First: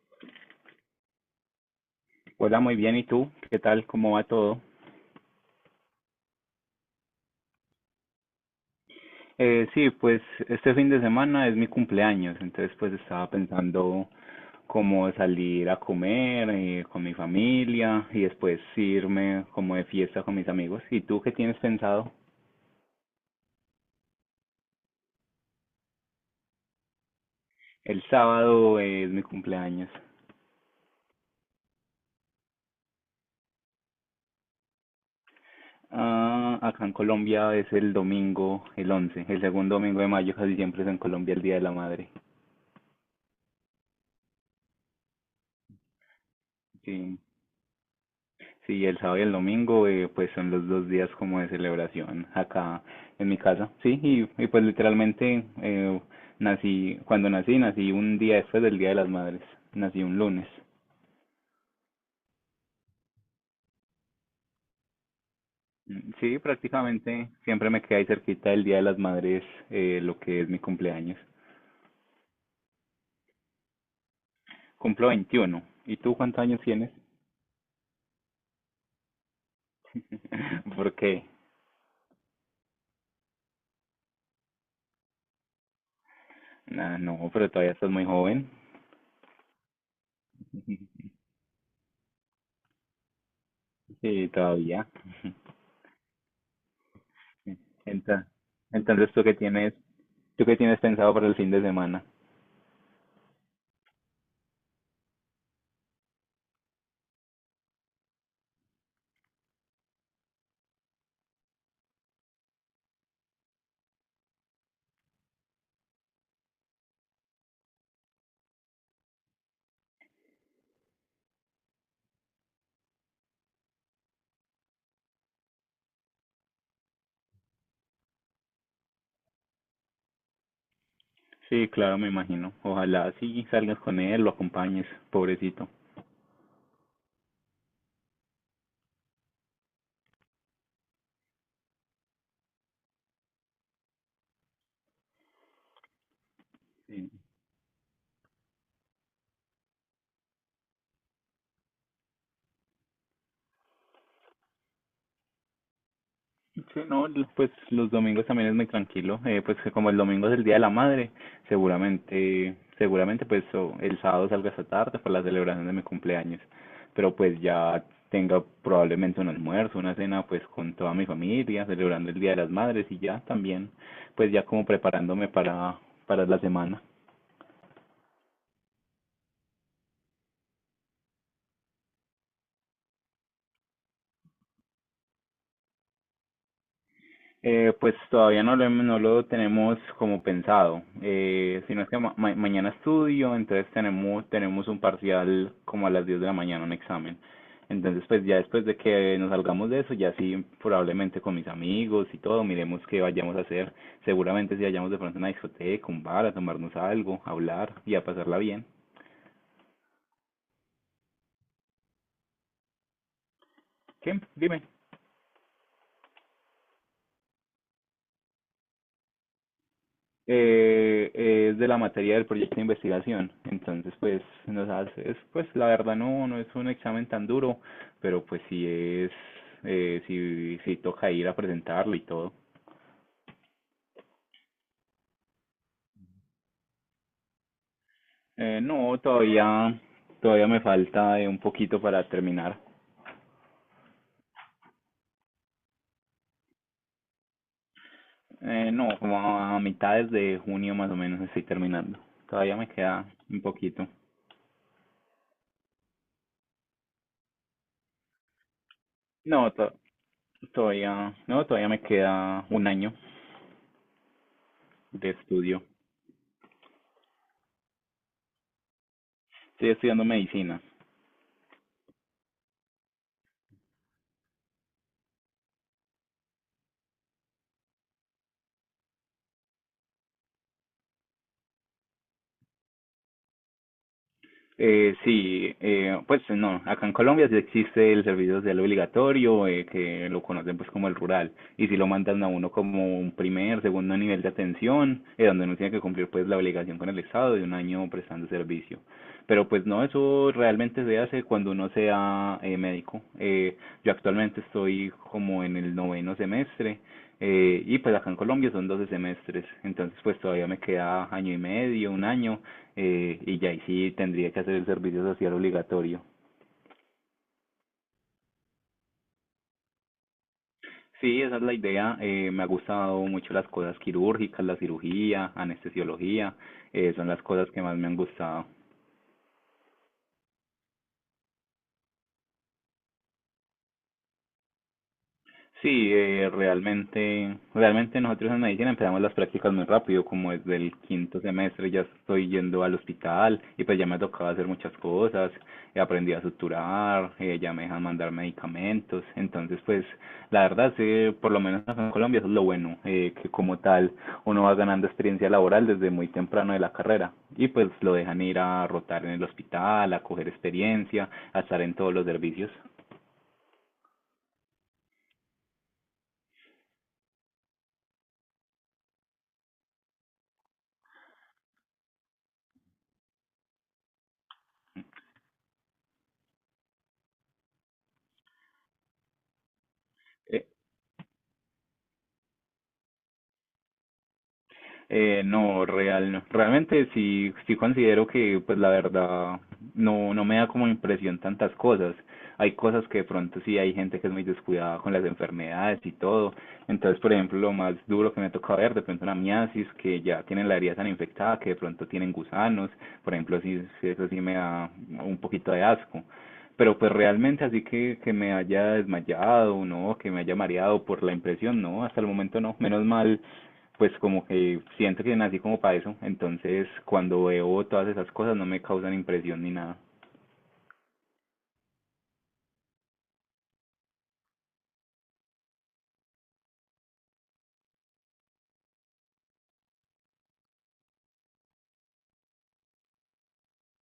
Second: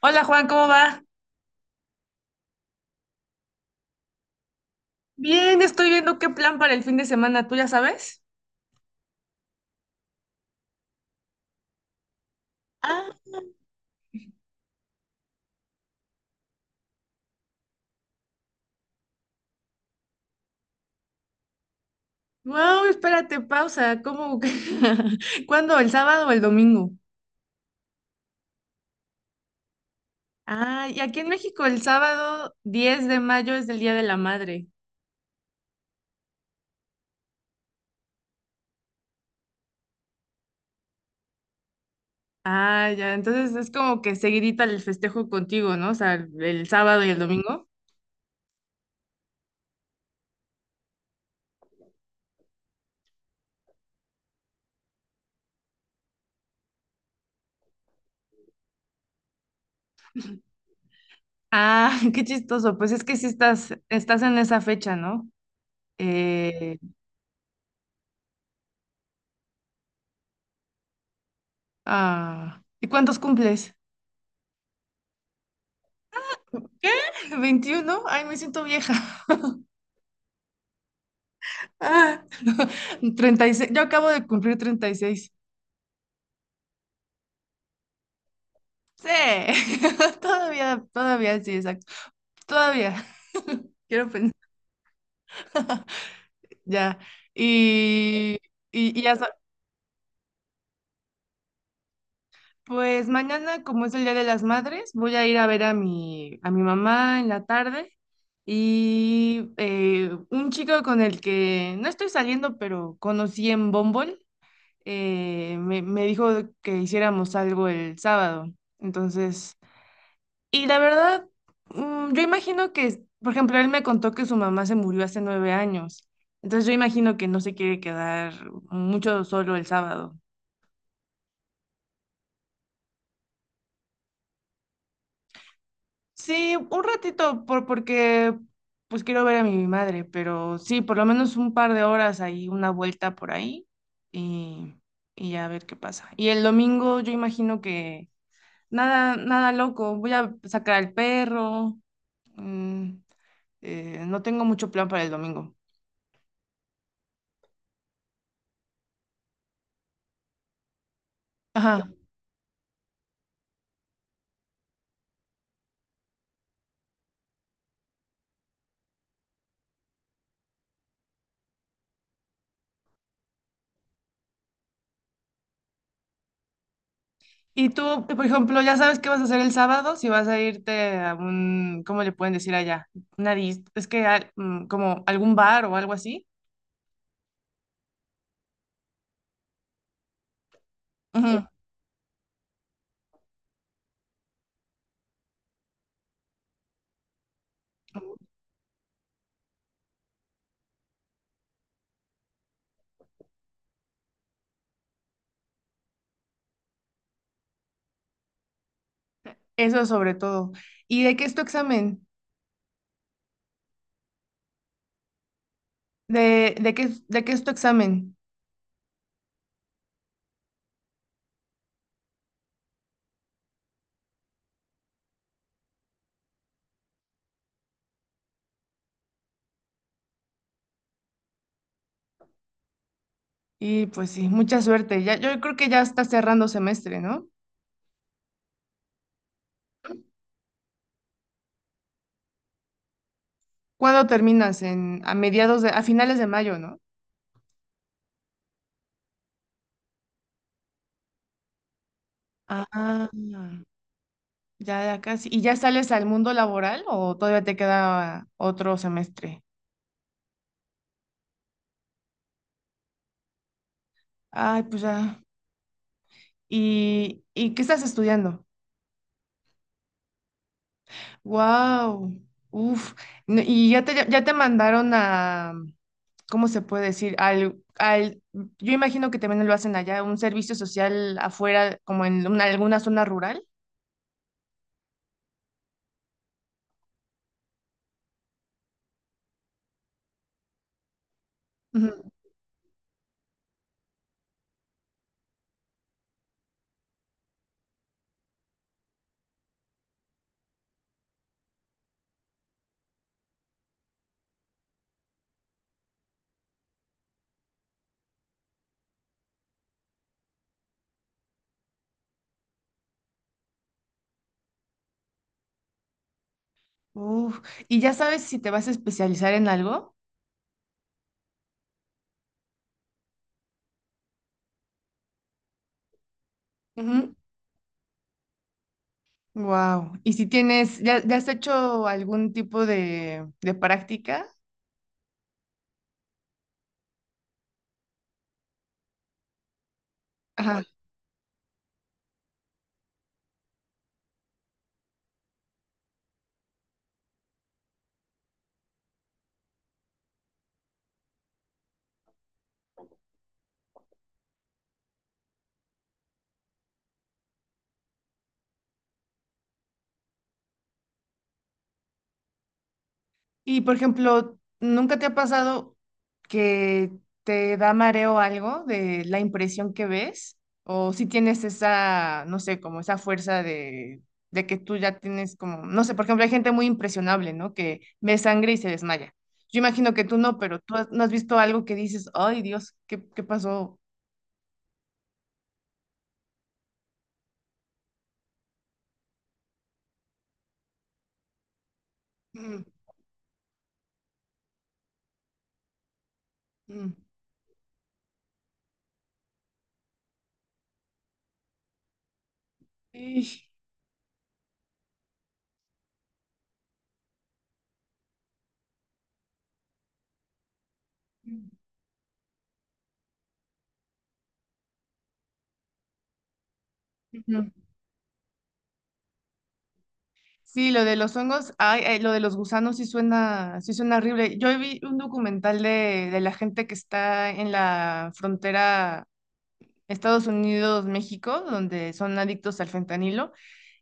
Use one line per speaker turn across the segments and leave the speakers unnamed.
Hola Juan, ¿cómo va?
Hola, muy bien. ¿Y tú? ¿Qué tal? ¿Cómo va todo?
Bien, estoy viendo qué plan para el fin de semana, ¿tú ya sabes?
Sí, pues este fin de semana es mi cumpleaños, entonces pues
Ah,
estaba pensando como salir a comer con mi familia y después irme como de fiesta con mis amigos. ¿Y tú qué tienes pensado?
wow, espérate, pausa. ¿Cómo? ¿Cuándo? ¿El sábado o el domingo?
El sábado es mi cumpleaños.
Ah, y aquí en México el sábado 10 de mayo es el Día de la Madre.
Ah, acá en Colombia es el domingo, el 11, el segundo domingo de mayo, casi siempre es en Colombia el Día de la Madre.
Ah, ya, entonces es como que seguidita el festejo contigo, ¿no? O sea, el sábado y el
Sí.
domingo.
Sí, el sábado y el domingo, pues son los dos días como de celebración acá en mi casa. Sí, y pues literalmente cuando nací, nací un día después del Día de las Madres, nací un lunes.
Ah, qué chistoso. Pues es que sí estás en esa fecha, ¿no?
Mm, sí,
Eh,
prácticamente siempre me quedé ahí cerquita del Día de las Madres, lo que es mi cumpleaños.
ah, ¿y cuántos cumples?
Cumplo 21. ¿Y tú cuántos años
¿Qué?
tienes?
21. Ay, me siento vieja.
¿Por qué?
Ah, 36. Yo acabo de cumplir 36.
Nah, no, pero todavía estás muy joven.
Sí, todavía, todavía, sí, exacto. Todavía, quiero
Sí,
pensar,
todavía.
ya.
Entonces,
Y, y, y
entonces,
ya, sa-
¿tú qué tienes pensado para el fin de semana?
pues mañana, como es el Día de las Madres, voy a ir a ver a mi mamá en la tarde. Y un chico con el que no estoy saliendo, pero conocí en Bumble, me dijo que hiciéramos algo el sábado. Entonces, y la verdad, yo imagino que, por ejemplo, él me contó que su mamá se murió hace 9 años. Entonces yo imagino que no se quiere quedar mucho solo el sábado.
Sí, claro, me imagino. Ojalá sí salgas con él, lo acompañes, pobrecito.
Sí, un ratito, porque pues quiero ver a mi madre, pero sí, por lo menos un par de horas ahí, una vuelta por ahí y, y ya a ver qué pasa. Y el domingo
Sí,
yo imagino que nada, nada loco, voy a sacar al perro, mm, no tengo mucho plan para el domingo.
sí, no, pues los domingos también es muy tranquilo. Pues que como el domingo es el Día de la Madre,
Ajá.
seguramente, seguramente pues o el sábado salga esta tarde para la celebración de mi cumpleaños. Pero pues ya tenga probablemente un almuerzo, una cena pues con toda mi familia, celebrando el Día de las Madres y ya también, pues ya como preparándome para, la semana.
Y tú, por ejemplo, ya sabes qué vas a hacer el sábado, si vas a irte a un, ¿cómo le pueden decir allá? Es que como algún bar o algo así.
Pues todavía no lo tenemos como pensado.
Ujú.
Sino es que mañana estudio, entonces tenemos un parcial como a las 10 de la mañana, un examen. Entonces, pues ya después de que nos salgamos de eso, ya sí, probablemente con mis amigos y todo, miremos qué vayamos a hacer. Seguramente si vayamos de pronto a una discoteca, un bar, a tomarnos algo, a hablar y a pasarla bien.
Eso sobre todo. ¿Y de qué es tu examen?
¿Qué? Dime.
¿De qué, de qué es tu examen?
Es de la materia del proyecto de investigación. Entonces, pues, nos hace, es, pues, la verdad no es un examen tan duro, pero pues sí es, sí, sí toca ir a presentarlo y todo.
Y pues sí, mucha suerte. Ya, yo creo que ya estás cerrando semestre, ¿no?
No, todavía me falta un poquito para terminar.
¿Cuándo terminas? En, a mediados de, a finales de mayo, ¿no?
No, como a mitades de junio más o menos estoy terminando. Todavía me queda
Ah,
un poquito.
ya, ya casi. ¿Y ya sales al mundo laboral o todavía te queda otro semestre?
No, todavía, no, todavía me queda un año
Ay, pues
de
ya.
estudio.
¿Y qué estás estudiando?
Estoy estudiando medicina.
Wow, uf. ¿Y ya te mandaron a, ¿cómo se puede decir? Al, al, yo imagino que también lo hacen allá, un servicio social afuera, como en alguna zona rural.
Sí, pues no, acá en Colombia sí existe el servicio social obligatorio, que lo conocen pues como el rural, y si lo
Ujú.
mandan a uno como un primer, segundo nivel de atención, donde uno tiene que cumplir pues la obligación con el Estado de un año prestando servicio. Pero pues no, eso realmente se hace cuando uno sea médico. Yo actualmente estoy como en el noveno semestre, y pues acá en Colombia son 12 semestres, entonces pues todavía me queda año y medio, un año, y ya ahí sí tendría que hacer el servicio social obligatorio.
Uf. ¿Y ya sabes si te vas a especializar en algo?
Sí, esa es la idea. Me ha gustado mucho las cosas quirúrgicas, la cirugía, anestesiología, son las cosas que más me han gustado.
Wow. ¿Y si tienes, ya, ya has hecho algún tipo de práctica?
Sí, realmente nosotros en medicina empezamos las prácticas muy rápido, como desde el quinto semestre ya estoy yendo al hospital y pues ya me tocaba hacer muchas cosas, aprendí a suturar, ya me dejan mandar medicamentos, entonces pues la verdad, sí, por lo menos acá en Colombia eso es lo bueno, que como tal uno va ganando experiencia laboral desde muy temprano de la carrera y pues lo dejan ir a rotar en el hospital, a coger experiencia, a estar en todos los servicios.
Y por ejemplo, ¿nunca te ha pasado que te da mareo algo de la impresión que ves? ¿O si tienes esa, no sé, como esa fuerza de que tú ya tienes como, no sé, por ejemplo, hay gente muy impresionable, ¿no? Que ve sangre y se desmaya. Yo imagino que tú no, pero no has visto algo que dices, ay Dios, ¿qué pasó?
No, no. Realmente sí, sí considero que, pues la verdad, no me da como impresión tantas cosas. Hay
Mm,
cosas que de pronto sí hay gente que es muy descuidada con las enfermedades y todo.
mm,
Entonces, por ejemplo, lo más duro que me toca ver, de pronto una miasis, que ya tienen la herida tan infectada, que de pronto tienen gusanos. Por ejemplo,
ish,
sí, sí, eso sí me da un poquito de asco. Pero pues realmente así que me haya desmayado, no, que me haya mareado por la
mm,
impresión, no, hasta el momento no. Menos mal pues como que siento que nací como para eso, entonces cuando
ujú.
veo todas esas cosas no me causan impresión ni nada.
Sí, lo de los hongos, ay, ay, lo de los gusanos sí suena horrible. Yo vi un documental de la gente que está en la frontera Estados Unidos-México, donde son adictos al fentanilo,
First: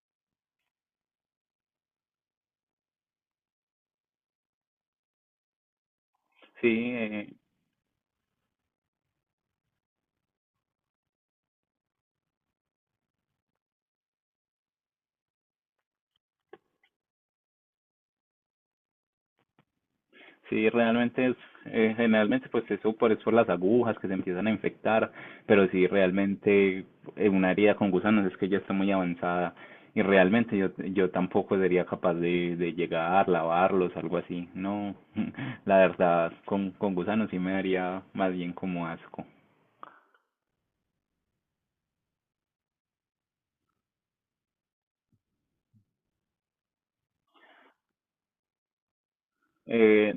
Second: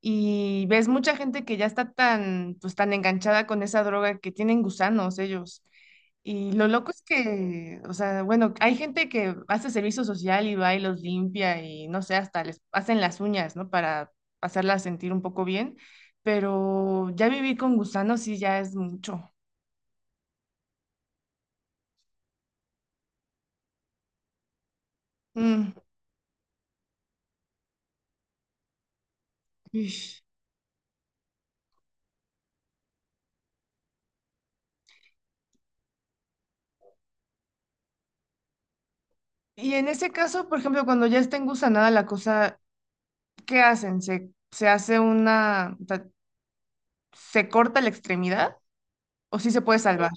y ves mucha gente que ya está tan, pues, tan enganchada con esa droga que tienen gusanos ellos. Y lo
Sí,
loco es
eh,
que, o sea, bueno, hay gente que hace servicio social y va y los limpia y no sé, hasta les hacen las uñas, ¿no? Para hacerlas sentir un poco bien, pero ya vivir con gusanos sí ya es mucho.
sí, realmente es, generalmente pues eso por, es por las agujas que se empiezan a infectar, pero
Mm,
sí, realmente una herida con gusanos es que ya está muy avanzada y
ish.
realmente yo tampoco sería capaz de, llegar, lavarlos, algo así, no, la verdad con gusanos sí me daría más bien como asco.
Y en ese caso, por ejemplo, cuando ya está engusanada la cosa, ¿qué hacen? ¿Se hace una, o sea, se corta la extremidad o sí se puede salvar?
Eh,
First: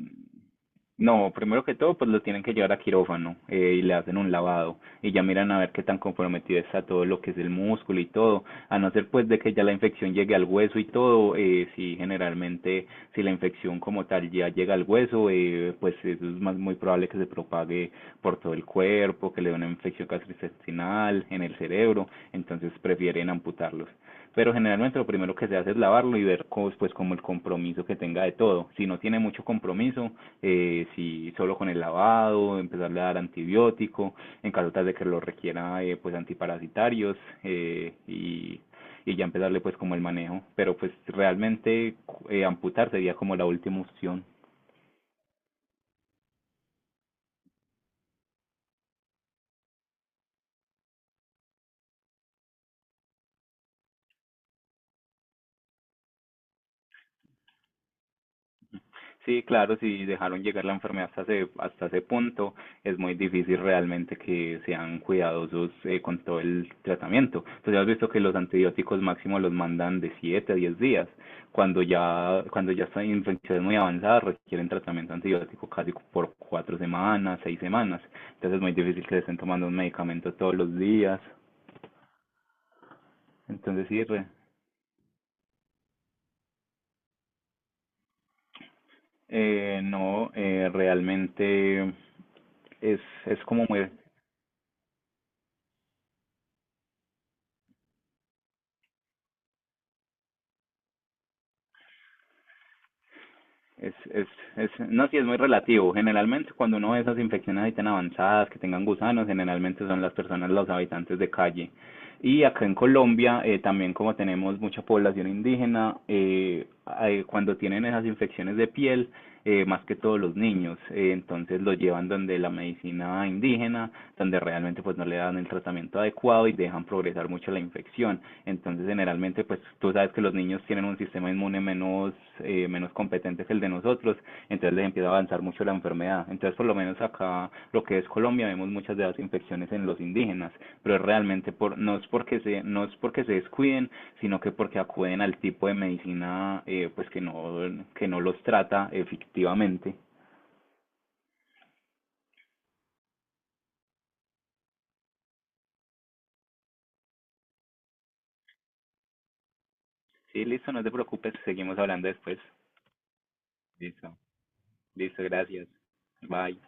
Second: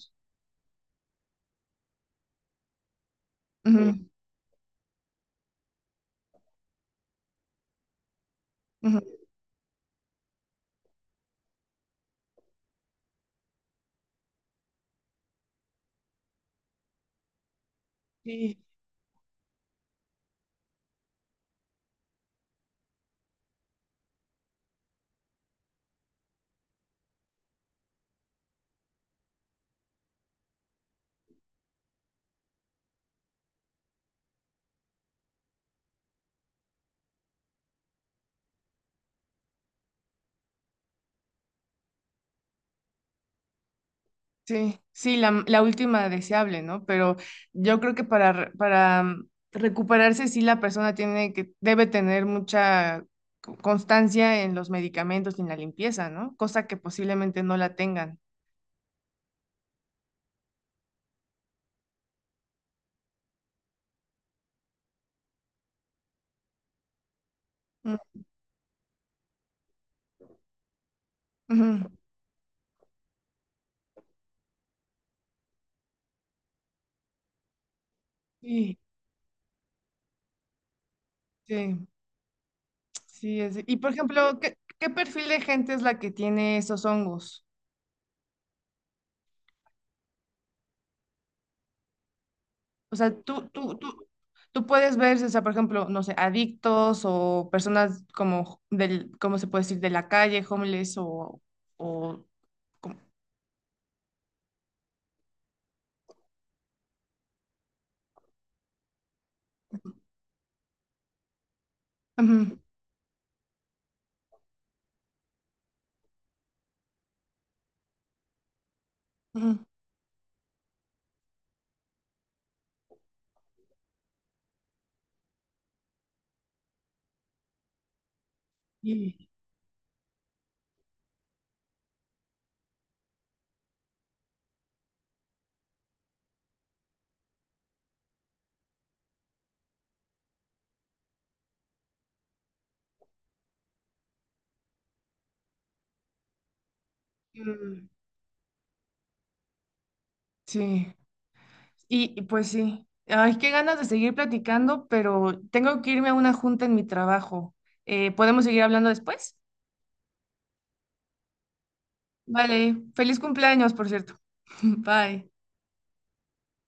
No, primero que todo, pues lo tienen que llevar a quirófano y le
Mm.
hacen un lavado y ya miran a ver qué tan comprometido está todo lo que es el músculo y todo, a no
Ujú,
ser
ujú.
pues de que ya la infección llegue al hueso y todo, sí, generalmente si la infección como tal ya llega al hueso, pues eso es más muy probable que se propague por todo
Sí.
el cuerpo, que le dé una infección gastrointestinal, en el cerebro, entonces prefieren amputarlos, pero generalmente lo primero que se hace es lavarlo y ver cómo, pues como el compromiso que tenga de todo. Si no tiene mucho compromiso, si solo con el lavado, empezarle a dar antibiótico, en caso tal de que lo requiera, pues antiparasitarios, eh, y, y ya empezarle pues como el manejo. Pero pues realmente amputar sería como la última opción.
Sí, sí, la última deseable, ¿no? Pero yo creo que para recuperarse, sí, la persona tiene que, debe tener mucha constancia en los medicamentos y en la limpieza, ¿no? Cosa que posiblemente no la tengan.
Sí, claro, si dejaron llegar la enfermedad hasta ese punto, es muy difícil realmente que sean cuidadosos con todo el tratamiento. Entonces has
Mm,
visto que los antibióticos máximo los mandan de 7 a 10 días. Cuando
ujú.
ya, cuando ya están infecciones muy avanzadas, requieren tratamiento antibiótico casi por 4 semanas, 6 semanas. Entonces es muy
Sí,
difícil que les estén tomando un medicamento todos los días.
sí, sí. Y
Entonces
por
sí,
ejemplo, ¿qué perfil de gente es la que tiene esos hongos?
no, realmente
O
es,
sea,
es
tú,
como
tú,
muy
tú, tú puedes ver, o sea, por ejemplo, no sé, adictos o personas como del, ¿cómo se puede decir? De la calle, homeless o, o como-
Es, es, es, no, sí, es muy relativo. Generalmente, cuando uno ve esas infecciones ahí tan avanzadas, que tengan gusanos, generalmente son las personas, los habitantes de calle. Y
Ujú,
acá en Colombia, también como tenemos mucha población indígena, cuando tienen esas infecciones de piel,
ujú.
más que todos los niños, entonces los llevan donde la medicina indígena, donde realmente pues no le dan el tratamiento adecuado y dejan progresar mucho la infección, entonces
Y-
generalmente pues tú sabes que los niños tienen un sistema inmune menos, menos competente que el de nosotros, entonces les empieza a avanzar mucho la enfermedad, entonces por lo menos acá lo que es Colombia vemos muchas de las infecciones en los indígenas, pero realmente por, no es porque se, no es porque se descuiden, sino que porque acuden al tipo de medicina pues
mm,
que no los trata efectivamente.
Sí, y pues sí. Ay, qué ganas de seguir platicando, pero tengo que irme a una junta en mi trabajo. ¿Podemos seguir hablando después?
Sí, listo, no te preocupes, seguimos hablando después.
Vale, feliz cumpleaños, por
Listo,
cierto.
listo,
Bye.
gracias. Bye.